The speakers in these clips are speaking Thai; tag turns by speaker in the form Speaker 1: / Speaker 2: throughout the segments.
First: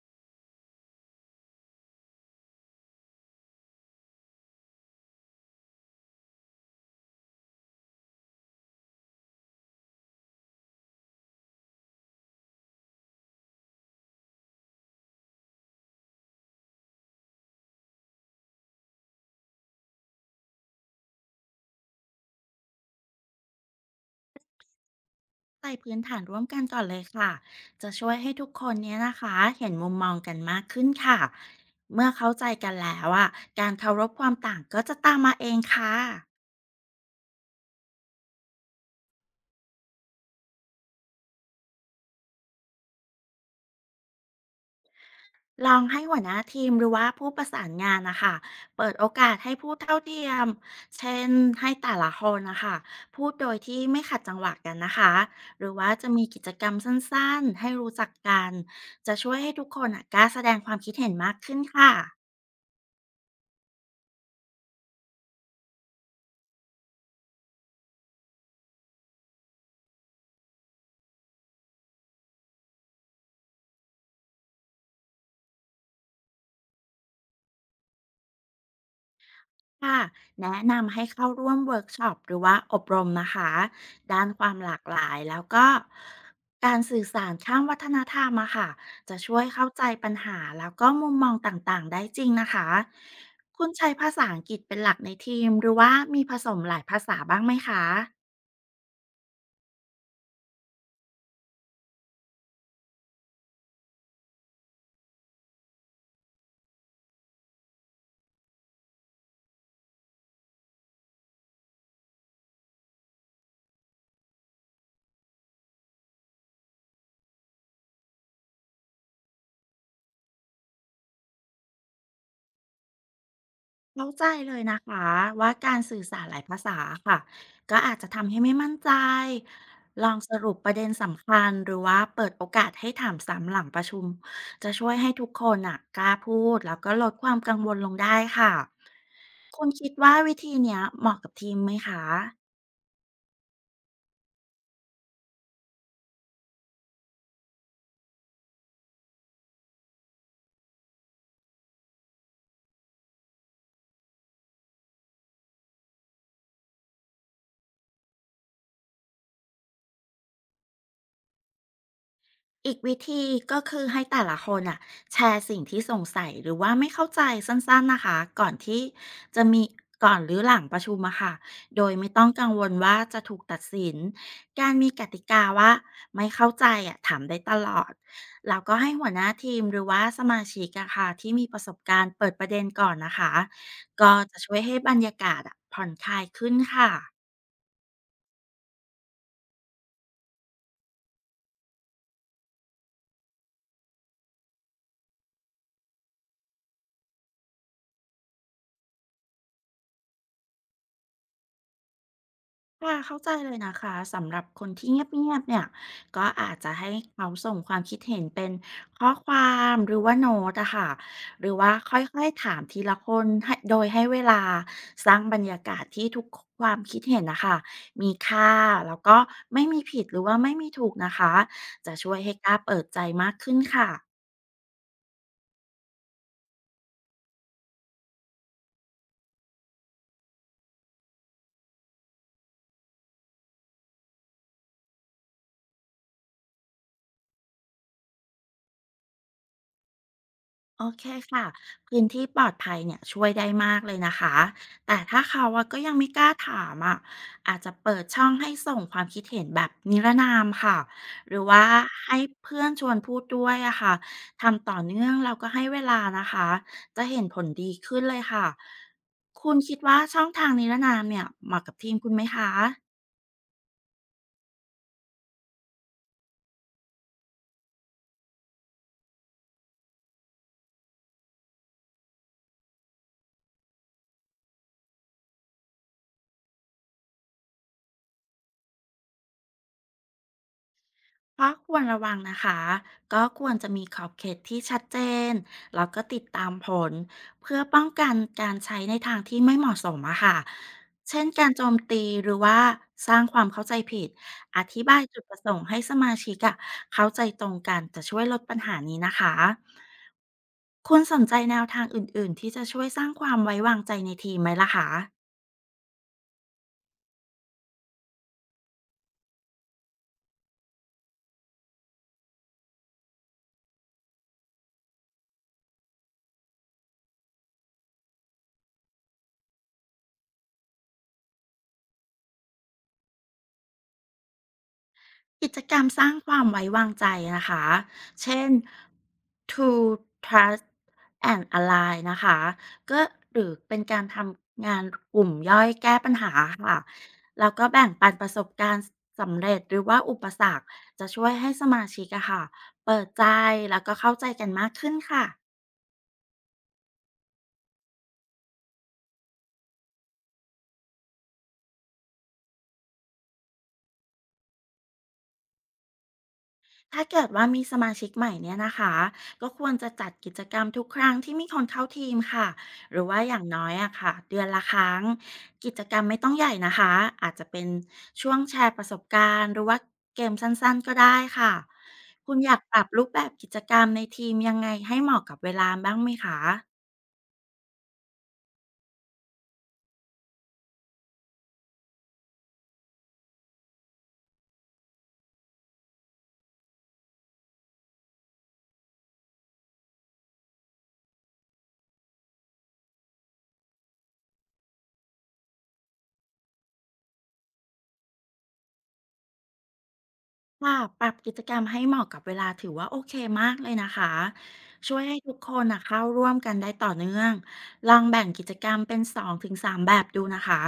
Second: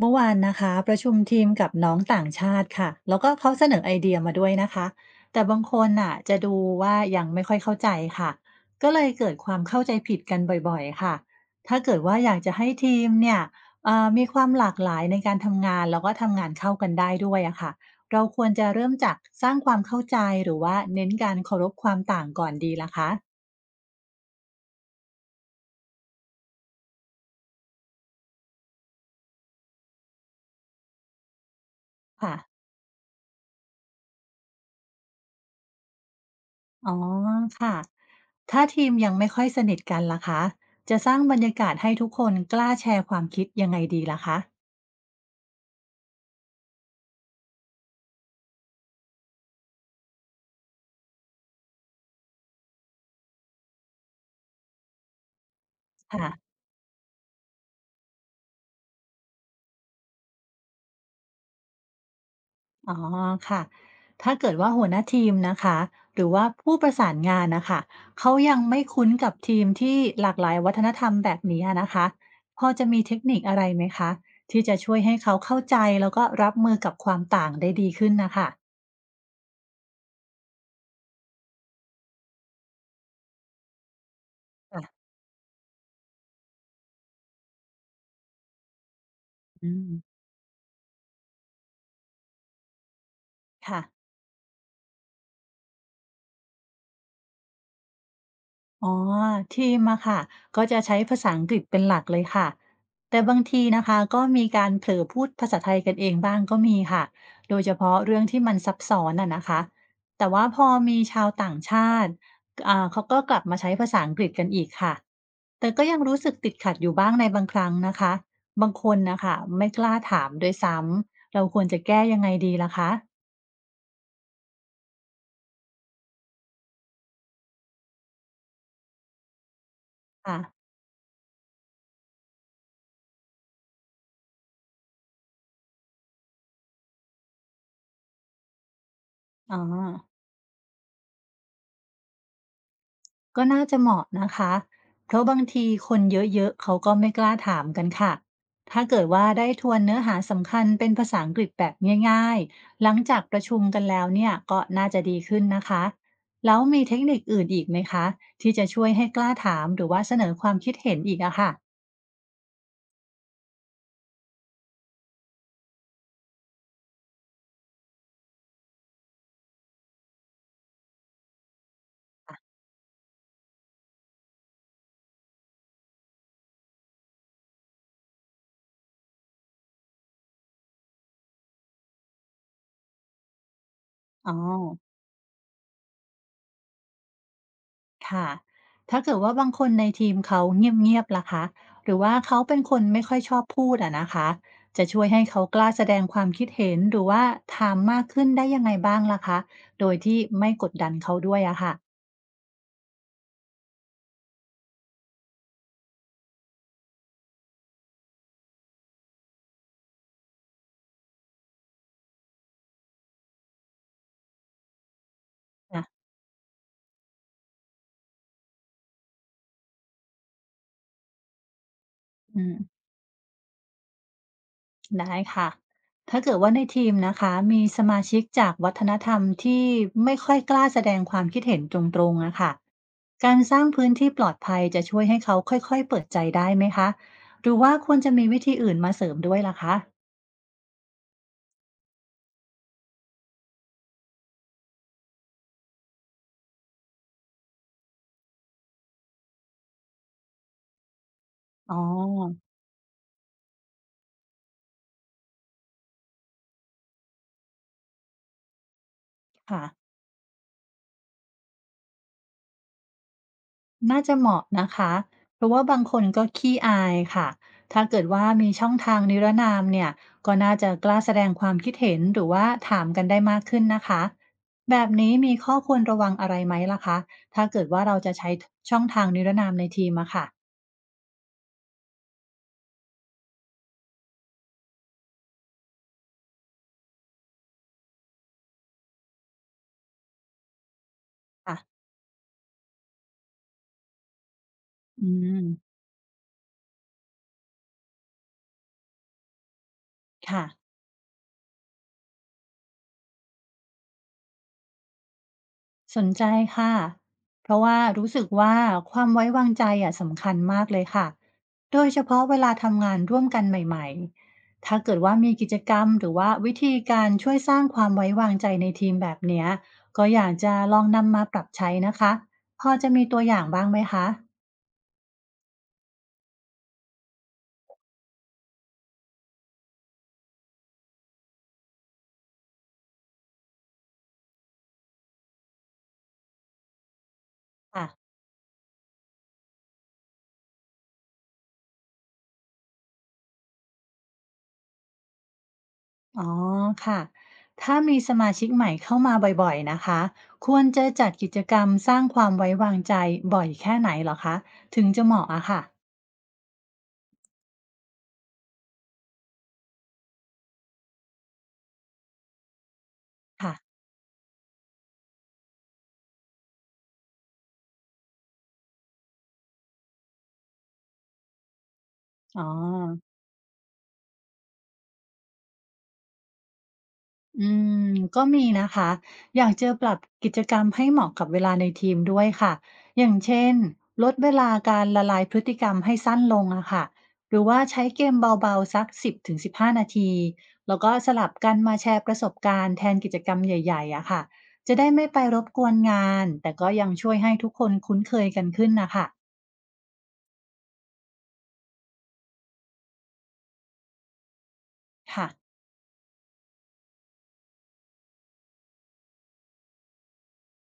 Speaker 1: เมื่อวานนะคะประชุมทีมกับน้องต่างชาติค่ะแล้วก็เขาเสนอไอเดียมาด้วยนะคะแต่บางคนน่ะจะดูว่ายังไม่ค่อยเข้าใจค่ะก็เลยเกิดความเข้าใจผิดกันบ่อยๆค่ะถ้าเกิดว่าอยากจะให้ทีมเนี่ยมีความหลากหลายในการทำงานแล้วก็ทำงานเข้ากันได้ด้วยอะค่ะเราควรจะเริ่มจากสร้างความเข้าใจหรือว่าเน้นการเคารพความต่างก่อนดีล่ะคะ
Speaker 2: ใส่พื้นฐานร่วมกันก่อนเลยค่ะ จะช่วยให้ทุกคนเนี้ยนะคะเห็นมุมมองกันมากขึ้นค่ะ เมื่อเข้า
Speaker 1: ค่ะ
Speaker 2: ใจกันแล้วอ่ะการเคารพความต่างก็จะตามมาเองค่ะ
Speaker 1: อ๋อค่ะ ถ้าทีมยังไม่ค่อยสนิทกันล่ะคะจะสร้างบรรยากาศให้ทุกคนกล้าแชร์ความคิดยังไงดีล่ะคะ
Speaker 2: ลองให้หัวหน้าทีมหรือว่าผู้ประสานงานนะคะเปิดโอกาสให้พูดเท่าเทียม เช่นให้แต่ละคนนะคะพูดโดยที่ไม่ขัดจังหวะกันนะคะหรือว่าจะมีกิจ
Speaker 1: ค่ะ
Speaker 2: กรรมสั้นๆให้รู้จักกันจะช่วยให้ทุกคนอะกล้าแสดงความคิดเห็นมากขึ้นค่ะ
Speaker 1: อ๋อค่ะถ้าเกิดว่าหัวหน้าทีมนะคะหรือว่าผู้ประสานงานนะคะเขายังไม่คุ้นกับทีมที่หลากหลายวัฒนธรรมแบบนี้นะคะพอจะมีเทคนิคอะไรไหมคะที่จะช่วยให้เขาเข้าใจแล้วก็รับมือกับความต่างได้ดีขึ้นนะคะ
Speaker 2: ค่ะแนะนำให้เข้าร่วมเวิร์กช็อปหรือว่าอบรมนะคะด้านความหลาก
Speaker 1: ค่ะ
Speaker 2: หลายแล้วก็การสื่อสารข้ามวัฒนธรรมอะค่ะจะช่วยเข้า
Speaker 1: อื
Speaker 2: ใจ
Speaker 1: ม
Speaker 2: ปัญหาแล้วก็มุมมองต่างๆได้จริงนะคะคุณ
Speaker 1: ค่ะ
Speaker 2: ใช้ภาษาอังกฤษเป็นหลักในทีมหรือว่ามีผสมหลายภาษาบ้างไหมคะ
Speaker 1: อ๋อทีมอะค่ะก็จะใช้ภาษาอังกฤษเป็นหลักเลยค่ะแต่บางทีนะคะก็มีการเผลอพูดภาษาไทยกันเองบ้างก็มีค่ะโดยเฉพาะเรื่องที่มันซับซ้อนอะนะคะแต่ว่าพอมีชาวต่างชาติเขาก็กลับมาใช้ภาษาอังกฤษกันอีกค่ะแต่ก็ยังรู้สึกติดขัดอยู่บ้างในบางครั้งนะคะบางคนนะคะไม่กล้าถามด้วยซ้ำเราควรจะแก้ยังไงดีล่ะคะ
Speaker 2: เข้าใจเลยนะคะว่าการสื่อสารหลายภาษาค่ะก็อาจจะทำให้ไม่มั่นใจลองส
Speaker 1: ค่ะ
Speaker 2: รุปประเด็นสำคัญหรือว่าเปิดโอกาสให้ถามซ้ำหลังประชุมจะช่วยให้ทุกคนอ่ะกล้าพูดแล้วก็ลดความกังวลลงได้ค่ะ
Speaker 1: อ๋อ
Speaker 2: คุณคิดว่าวิธีเนี้ยเหมาะกับทีมไหมคะ
Speaker 1: ก็น่าจะเหมาะนะคะ เพราะบางทีคนเยอะๆเขาก็ไม่กล้าถามกันค่ะ ถ้าเกิดว่าได้ทวนเนื้อหาสำคัญเป็นภาษาอังกฤษแบบง่ายๆหลังจากประชุมกันแล้วเนี่ยก็น่าจะดีขึ้นนะคะ แล้วมีเทคนิคอื่นอีกไหมคะที่จะช่วยให้กล้าถามหรือว่าเสนอความคิดเห็นอีกอะค่ะ
Speaker 2: อีกวิธีก็คือให้แต่ละคนอ่ะแชร์สิ่งที่สงสัยหรือว่าไม่เข้าใจสั้นๆนะคะก่อนที่จะมีก่อนหรือหลังประชุมอะค่ะโดยไม่ต้องกังวลว่าจะถูกตัดสินการมีกติกาว่าไม่เข้าใจอะถามได้ตลอดแล้วก็ให้หัวหน้าทีมหรือว่าสมาชิกอะค่ะที่มีประสบการณ์เปิดประเด็นก่อนนะคะก็
Speaker 1: อ๋อ
Speaker 2: จะช่วยให้บรรยากาศอะผ่อนคลายขึ้นค่ะ
Speaker 1: ค่ะถ้าเกิดว่าบางคนในทีมเขาเงียบๆล่ะคะหรือว่าเขาเป็นคนไม่ค่อยชอบพูดอะนะคะจะช่วยให้เขากล้าแสดงความคิดเห็นหรือว่าถามมากขึ้นได้ยังไงบ้างล่ะคะโดยที่ไม่กดดันเขาด้วยอะค่ะ
Speaker 2: ค่ะเข้าใจเลยนะคะสำหรับคนที่เงียบๆเนี่ยก็อาจจะให้เขาส่งความคิดเห็นเป็นข้อความหรือว่าโน้ตอะค่ะหรือว่าค่อยๆถามทีละคนให้โดยให้เวลาสร้างบรรยากาศ
Speaker 1: อะ
Speaker 2: ที่ทุกความคิดเห็นนะคะมีค่าแล้วก็ไม่มีผิดหรือว่าไม่มีถูกนะคะจะช่วยให้
Speaker 1: อื
Speaker 2: กล้า
Speaker 1: ม
Speaker 2: เปิดใจมากขึ้นค่ะ
Speaker 1: ได้ค่ะ ถ้าเกิดว่าในทีมนะคะมีสมาชิกจากวัฒนธรรมที่ไม่ค่อยกล้าแสดงความคิดเห็นตรงๆนะคะการสร้างพื้นที่ปลอดภัยจะช่วยให้เขาค่อยๆ เปิดใจได้ไหมคะ หรือว่าควรจะมีวิธีอื่นมาเสริมด้วยล่ะคะ
Speaker 2: โอเคค่ะพื้นที่ปลอดภัยเนี่ยช่วยได้มากเลยนะคะแต่ถ้าเขาอะก็ยังไม่กล้าถามอะอาจจะเปิดช่องให้ส่งความคิดเห็นแบบนิรนามค่ะหรือว่า
Speaker 1: อ๋อ
Speaker 2: ให้เพื่อนชวนพูดด้วยอะค่ะทำต่อเนื่องเราก็ให้เวลานะคะจะเห็นผลดีขึ้นเลยค่ะคุณ
Speaker 1: ค่ะ
Speaker 2: คิดว่าช่องทางนิรนามเนี่ยเหมาะกับทีมคุณไหมคะ
Speaker 1: น่าจะเหมาะนะคะ เพราะว่าบางคนก็ขี้อายค่ะถ้าเกิดว่ามีช่องทางนิรนามเนี่ยก็น่าจะกล้าแสดงความคิดเห็นหรือว่าถามกันได้มากขึ้นนะคะ แบบนี้มีข้อควรระวังอะไรไหมล่ะคะถ้าเกิดว่าเราจะใช้ช่องทางนิรนามในทีมอะค่ะ
Speaker 2: ก็ควรระวังนะคะก็ควรจะมีขอบเขตที่ชัดเจนแล้วก็ติดตามผลเพื่อป้องกันการใช้ในทางที่ไม่เหมาะสมอะค่ะเช่นการโจม
Speaker 1: ค่ะ
Speaker 2: ตีหรือว่าสร้างความเข้าใจผิดอธิบาย
Speaker 1: อื
Speaker 2: จุดประ
Speaker 1: ม
Speaker 2: สงค์ให้สมาชิกอะเข้าใจตรงกันจะช่วยลดปัญหานี้นะคะ
Speaker 1: ค่ะ
Speaker 2: คุณสนใจแนวทางอื่นๆ ที่จะช่วยสร้างความไว้วางใจในทีมไหมล่ะคะ
Speaker 1: สนใจค่ะเพราะว่ารู้สึกว่าความไว้วางใจอะสำคัญมากเลยค่ะโดยเฉพาะเวลาทำงานร่วมกันใหม่ๆถ้าเกิดว่ามีกิจกรรมหรือว่าวิธีการช่วยสร้างความไว้วางใจในทีมแบบเนี้ยก็อยากจะลองนำมาปรับใช้นะคะพอจะมีตัวอย่างบ้างไหมคะ
Speaker 2: กิจกรรมสร้างความไว้วางใจนะคะ เช่น To Trust and Ally นะคะ ก็หรือเป็นการทำงานกลุ่มย่อยแก้ปัญหาค่ะ แล้วก็
Speaker 1: ค่ะ
Speaker 2: แบ่งปันประสบการณ์สำเร็จหรือว่าอุปสรรคจะช่วยให้สมาชิกอะค่ะเปิดใจแล้วก็เข้าใจกันมากขึ้นค่ะ
Speaker 1: อ๋อค่ะถ้ามีสมาชิกใหม่เข้ามาบ่อยๆนะคะควรจะจัดกิจกรรมสร้างความไว้วางใจบ่อยแค่ไหนเหรอคะถึงจะเหมาะอะค่ะ
Speaker 2: ถ้าเกิดว่ามีสมาชิกใหม่เนี่ยนะคะก็ควรจะจัดกิจกรรมทุกครั้งที่มีคนเข้าทีมค่ะหรือว่าอย่าง
Speaker 1: ค่ะ
Speaker 2: น้อยอะค่ะเดือนละครั้งกิจกรรมไม่ต้องใหญ่นะคะอาจจะเป็นช่วงแชร์ประสบการณ์หรือว่าเกมสั้นๆก็ได้ค่ะคุณ
Speaker 1: อ๋อ
Speaker 2: อยากปรับรูปแบบกิจกรรมในทีมยังไงให้เหมาะกับเวลาบ้างไหมคะ
Speaker 1: อืมก็มีนะคะอยากจะปรับกิจกรรมให้เหมาะกับเวลาในทีมด้วยค่ะ อย่างเช่น ลดเวลาการละลายพฤติกรรมให้สั้นลงอะค่ะหรือว่าใช้เกมเบาๆสัก10-15นาที แล้วก็สลับกันมาแชร์ประสบการณ์แทนกิจกรรมใหญ่ๆอะค่ะ จะได้ไม่ไปรบกวนงาน แต่ก็ยังช่วยให้ทุกคนคุ้นเคยกันขึ้นนะคะ
Speaker 2: ค่ะปรับกิจกรรมให้เหมาะกับเวลาถือว่าโอเคมากเลยนะคะช่วยให้
Speaker 1: ค่ะ
Speaker 2: ทุกคนนะเข้าร่วมกันได้ต่อเนื่องลองแบ่งกิจกรรมเป็น2ถึง3แบบดูนะคะ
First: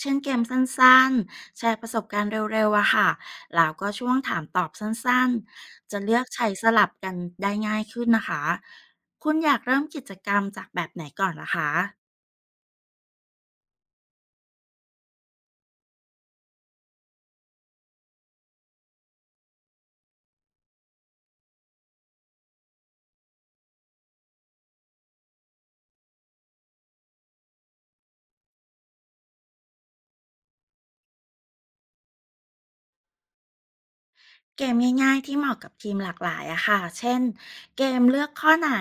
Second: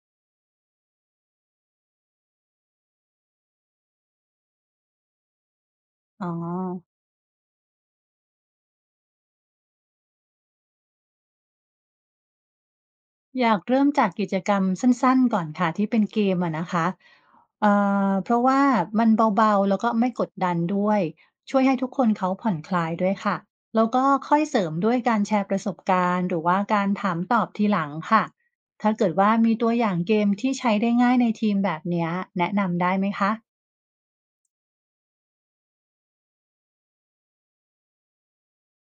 Speaker 2: เช่นเกมสั้นๆแชร์ประสบการณ์เร็วๆอะค่ะแล้วก็ช่วงถามตอบสั้นๆจะเลือก
Speaker 1: อ๋อ
Speaker 2: ใช้สลับกันได้ง่ายขึ้นนะคะคุณอยากเริ่มกิจกรรมจากแบบไหนก่อนล่ะคะ
Speaker 1: อยากเริ่มจากกิจกรรมสั้นๆก่อนค่ะที่เป็นเกมอะนะคะเอ่เพราะว่ามันเบาๆแล้วก็ไม่กดดันด้วยช่วยให้ทุกคนเขาผ่อนคลายด้วยค่ะแล้วก็ค่อยเสริมด้วยการแชร์ประสบการณ์หรือว่าการถามตอบทีหลังค่ะถ้าเกิดว่ามีตัวอย่างเกมที่ใช้ได้ง่ายในทีมแบบเนี้ยแนะนำได้ไหมคะ
Speaker 2: เกมง่ายๆที่เหมาะกับทีมหลากหลายอะค่ะเช่นเกมเลือกข้อไหน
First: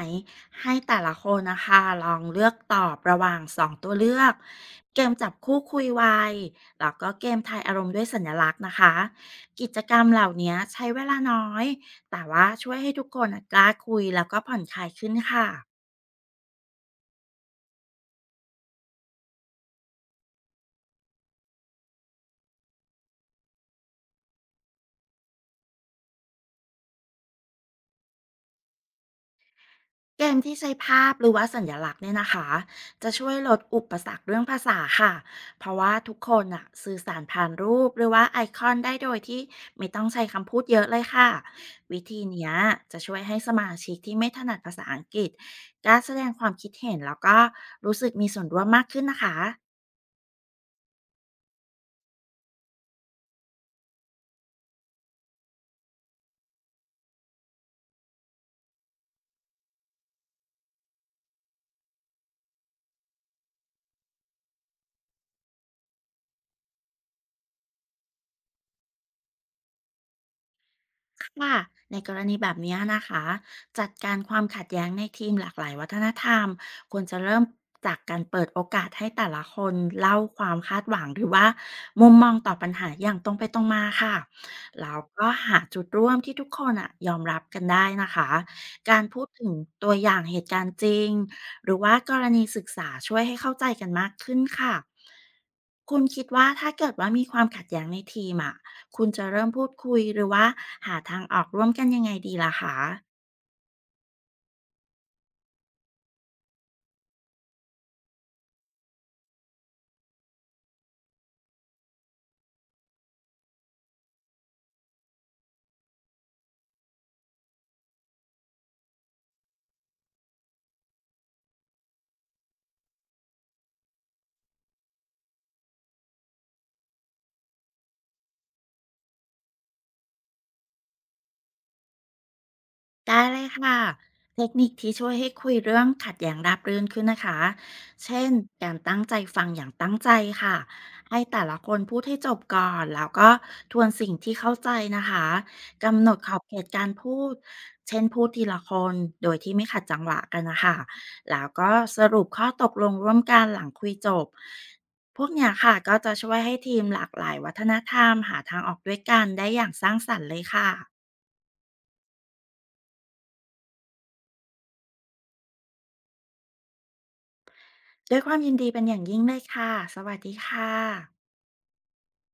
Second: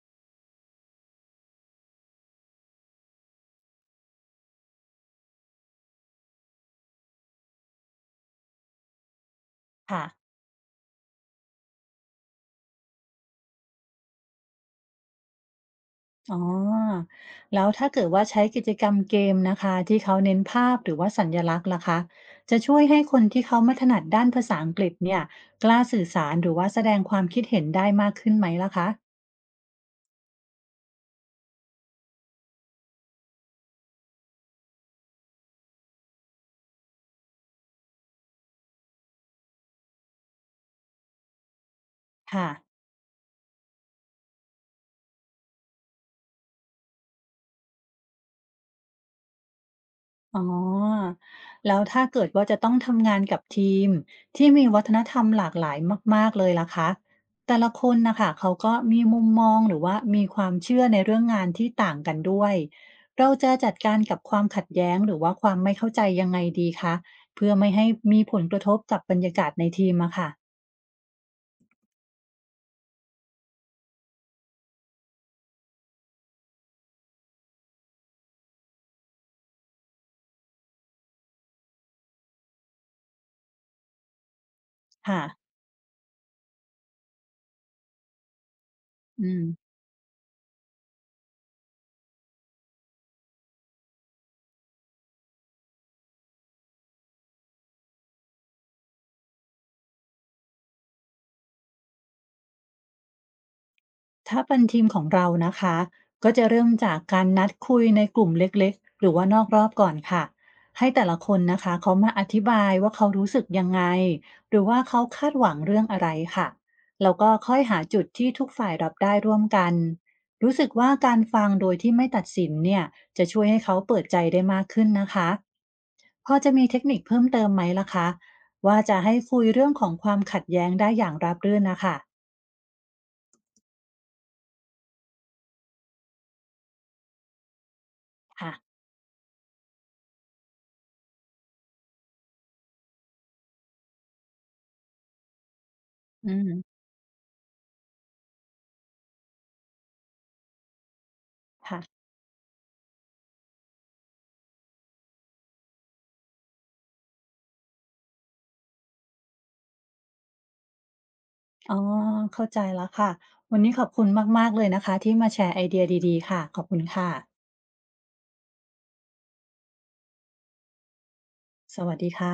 Speaker 2: ให้แต่ละคนนะคะลองเลือกตอบระหว่าง2ตัวเลือกเกมจับคู่คุยไวแล้วก็เกมทายอารมณ์ด้วยสัญลักษณ์นะคะกิจกรร
Speaker 1: ค่ะ
Speaker 2: มเหล่านี้ใช้เวลาน้อยแต่ว่าช่วยให้ทุกคนอะกล้าคุยแล้วก็ผ่อนคลายขึ้นค่ะ
Speaker 1: อ๋อ แล้วถ้าเกิดว่าใช้กิจกรรมเกมนะคะที่เขาเน้นภาพหรือว่าสัญลักษณ์ล่ะคะจะช่วยให้คนที่เขาไม่ถนัดด้านภาษาอังกฤษเนี่ยกล้าสื่อสารหรือว่าแสดงความคิดเห็นได้มากขึ้นไหมล่ะคะ
Speaker 2: เกมที่ใช้ภาพหรือว่าสัญลักษณ์เนี่ยนะคะจะช่วยลดอุปสรรคเรื่องภาษาค่ะเพราะว่าทุกคนอะสื่อสารผ่านรูปหรือว่าไอคอนได้โดยที่ไม่ต้องใช้คำพูดเยอะเลยค่ะวิธีเนี้
Speaker 1: ค่ะ
Speaker 2: ยจะช่วยให้สมาชิกที่ไม่ถนัดภาษาอังกฤษกล้าแสดงความคิดเห็นแล้วก็รู้สึกมีส่วนร่วมมากขึ้นนะคะ
Speaker 1: อ๋อแล้วถ้าเกิดว่าจะต้องทำงานกับทีมที่มีวัฒนธรรมหลากหลายมากๆเลยล่ะคะแต่ละคนนะคะเขาก็มีมุมมองหรือว่ามีความเชื่อในเรื่องงานที่ต่างกันด้วยเราจะจัดการกับความขัดแย้งหรือว่าความไม่เข้าใจยังไงดีคะเพื่อไม่ให้มีผลกระทบกับบรรยากาศในทีมอะค่ะ
Speaker 2: ค่ะในกรณีแบบนี้นะคะจัดการความขัดแย้งในทีมหลากหลายวัฒนธรรมควรจะเริ่มจากการเปิดโอกาสให้แต่ละคนเล่าความคาดหวังหรือว่ามุมมองต่อปัญหาอย่างตรงไปตรงมาค่ะแล้ว
Speaker 1: ค่ะ
Speaker 2: ก็หาจุดร่วมที่ทุกคนอะยอมรับกันได้นะคะการพูด
Speaker 1: อืม
Speaker 2: ถึงตัวอย่างเหตุการณ์จริงหรือว่ากรณีศึกษาช่วยให้เข้าใจกันมากขึ้นค่ะคุณคิดว่าถ้าเกิดว่ามีความขัดแย้งในทีมอะ คุณจะเริ่มพูดคุยหรือว่าหาทางออกร่วมกันยังไงดีล่ะคะ
Speaker 1: ถ้าเป็นทีมของเรานะคะก็จะเริ่มจากการนัดคุยในกลุ่มเล็กๆหรือว่านอกรอบก่อนค่ะให้แต่ละคนนะคะเขามาอธิบายว่าเขารู้สึกยังไงหรือว่าเขาคาดหวังเรื่องอะไรค่ะแล้วก็ค่อยหาจุดที่ทุกฝ่ายรับได้ร่วมกันรู้สึกว่าการฟังโดยที่ไม่ตัดสินเนี่ยจะช่วยให้เขาเปิดใจได้มากขึ้นนะคะพอจะมีเทคนิคเพิ่มเติมไหมล่ะคะว่าจะให้คุยเรื่องของความขัดแย้งได้อย่างราบรื่นนะคะ
Speaker 2: ได้เลยค่ะเทคนิคที่ช่วยให้คุยเรื่องขัดแย้งราบรื่นขึ้นนะคะเช่น
Speaker 1: ค่ะ
Speaker 2: การตั้งใจฟังอย่างตั้งใจค่ะให้แต่ละคนพูดให้จบก่อนแล้วก็ทวนสิ่งที่เข้าใจนะคะกำหนดข
Speaker 1: อื
Speaker 2: อบเข
Speaker 1: ม
Speaker 2: ตการพูดเช่นพูดทีละคนโดยที่ไม่ขัดจังหวะกันนะคะแล้วก็
Speaker 1: ค่ะ
Speaker 2: สรุปข้อตกลงร่วมกันหลังคุยจบพวกเนี้ยค่ะก็จะช่วยให้ทีมหลากหลายวัฒนธรรมหาทางออกด้วยกันได้อย่างสร้างสรรค์เลยค่ะ
Speaker 1: อ๋อเข้าใจแล้วค่ะวันนี้ขอบคุณมากๆเลยนะคะที่มาแชร์ไอเดียดีๆค่ะขอบคุณค่ะ
Speaker 2: ด้วยความยินดีเป็นอย่างยิ่งเลยค่ะสวัสดีค่ะ
Speaker 1: สวัสดีค่ะ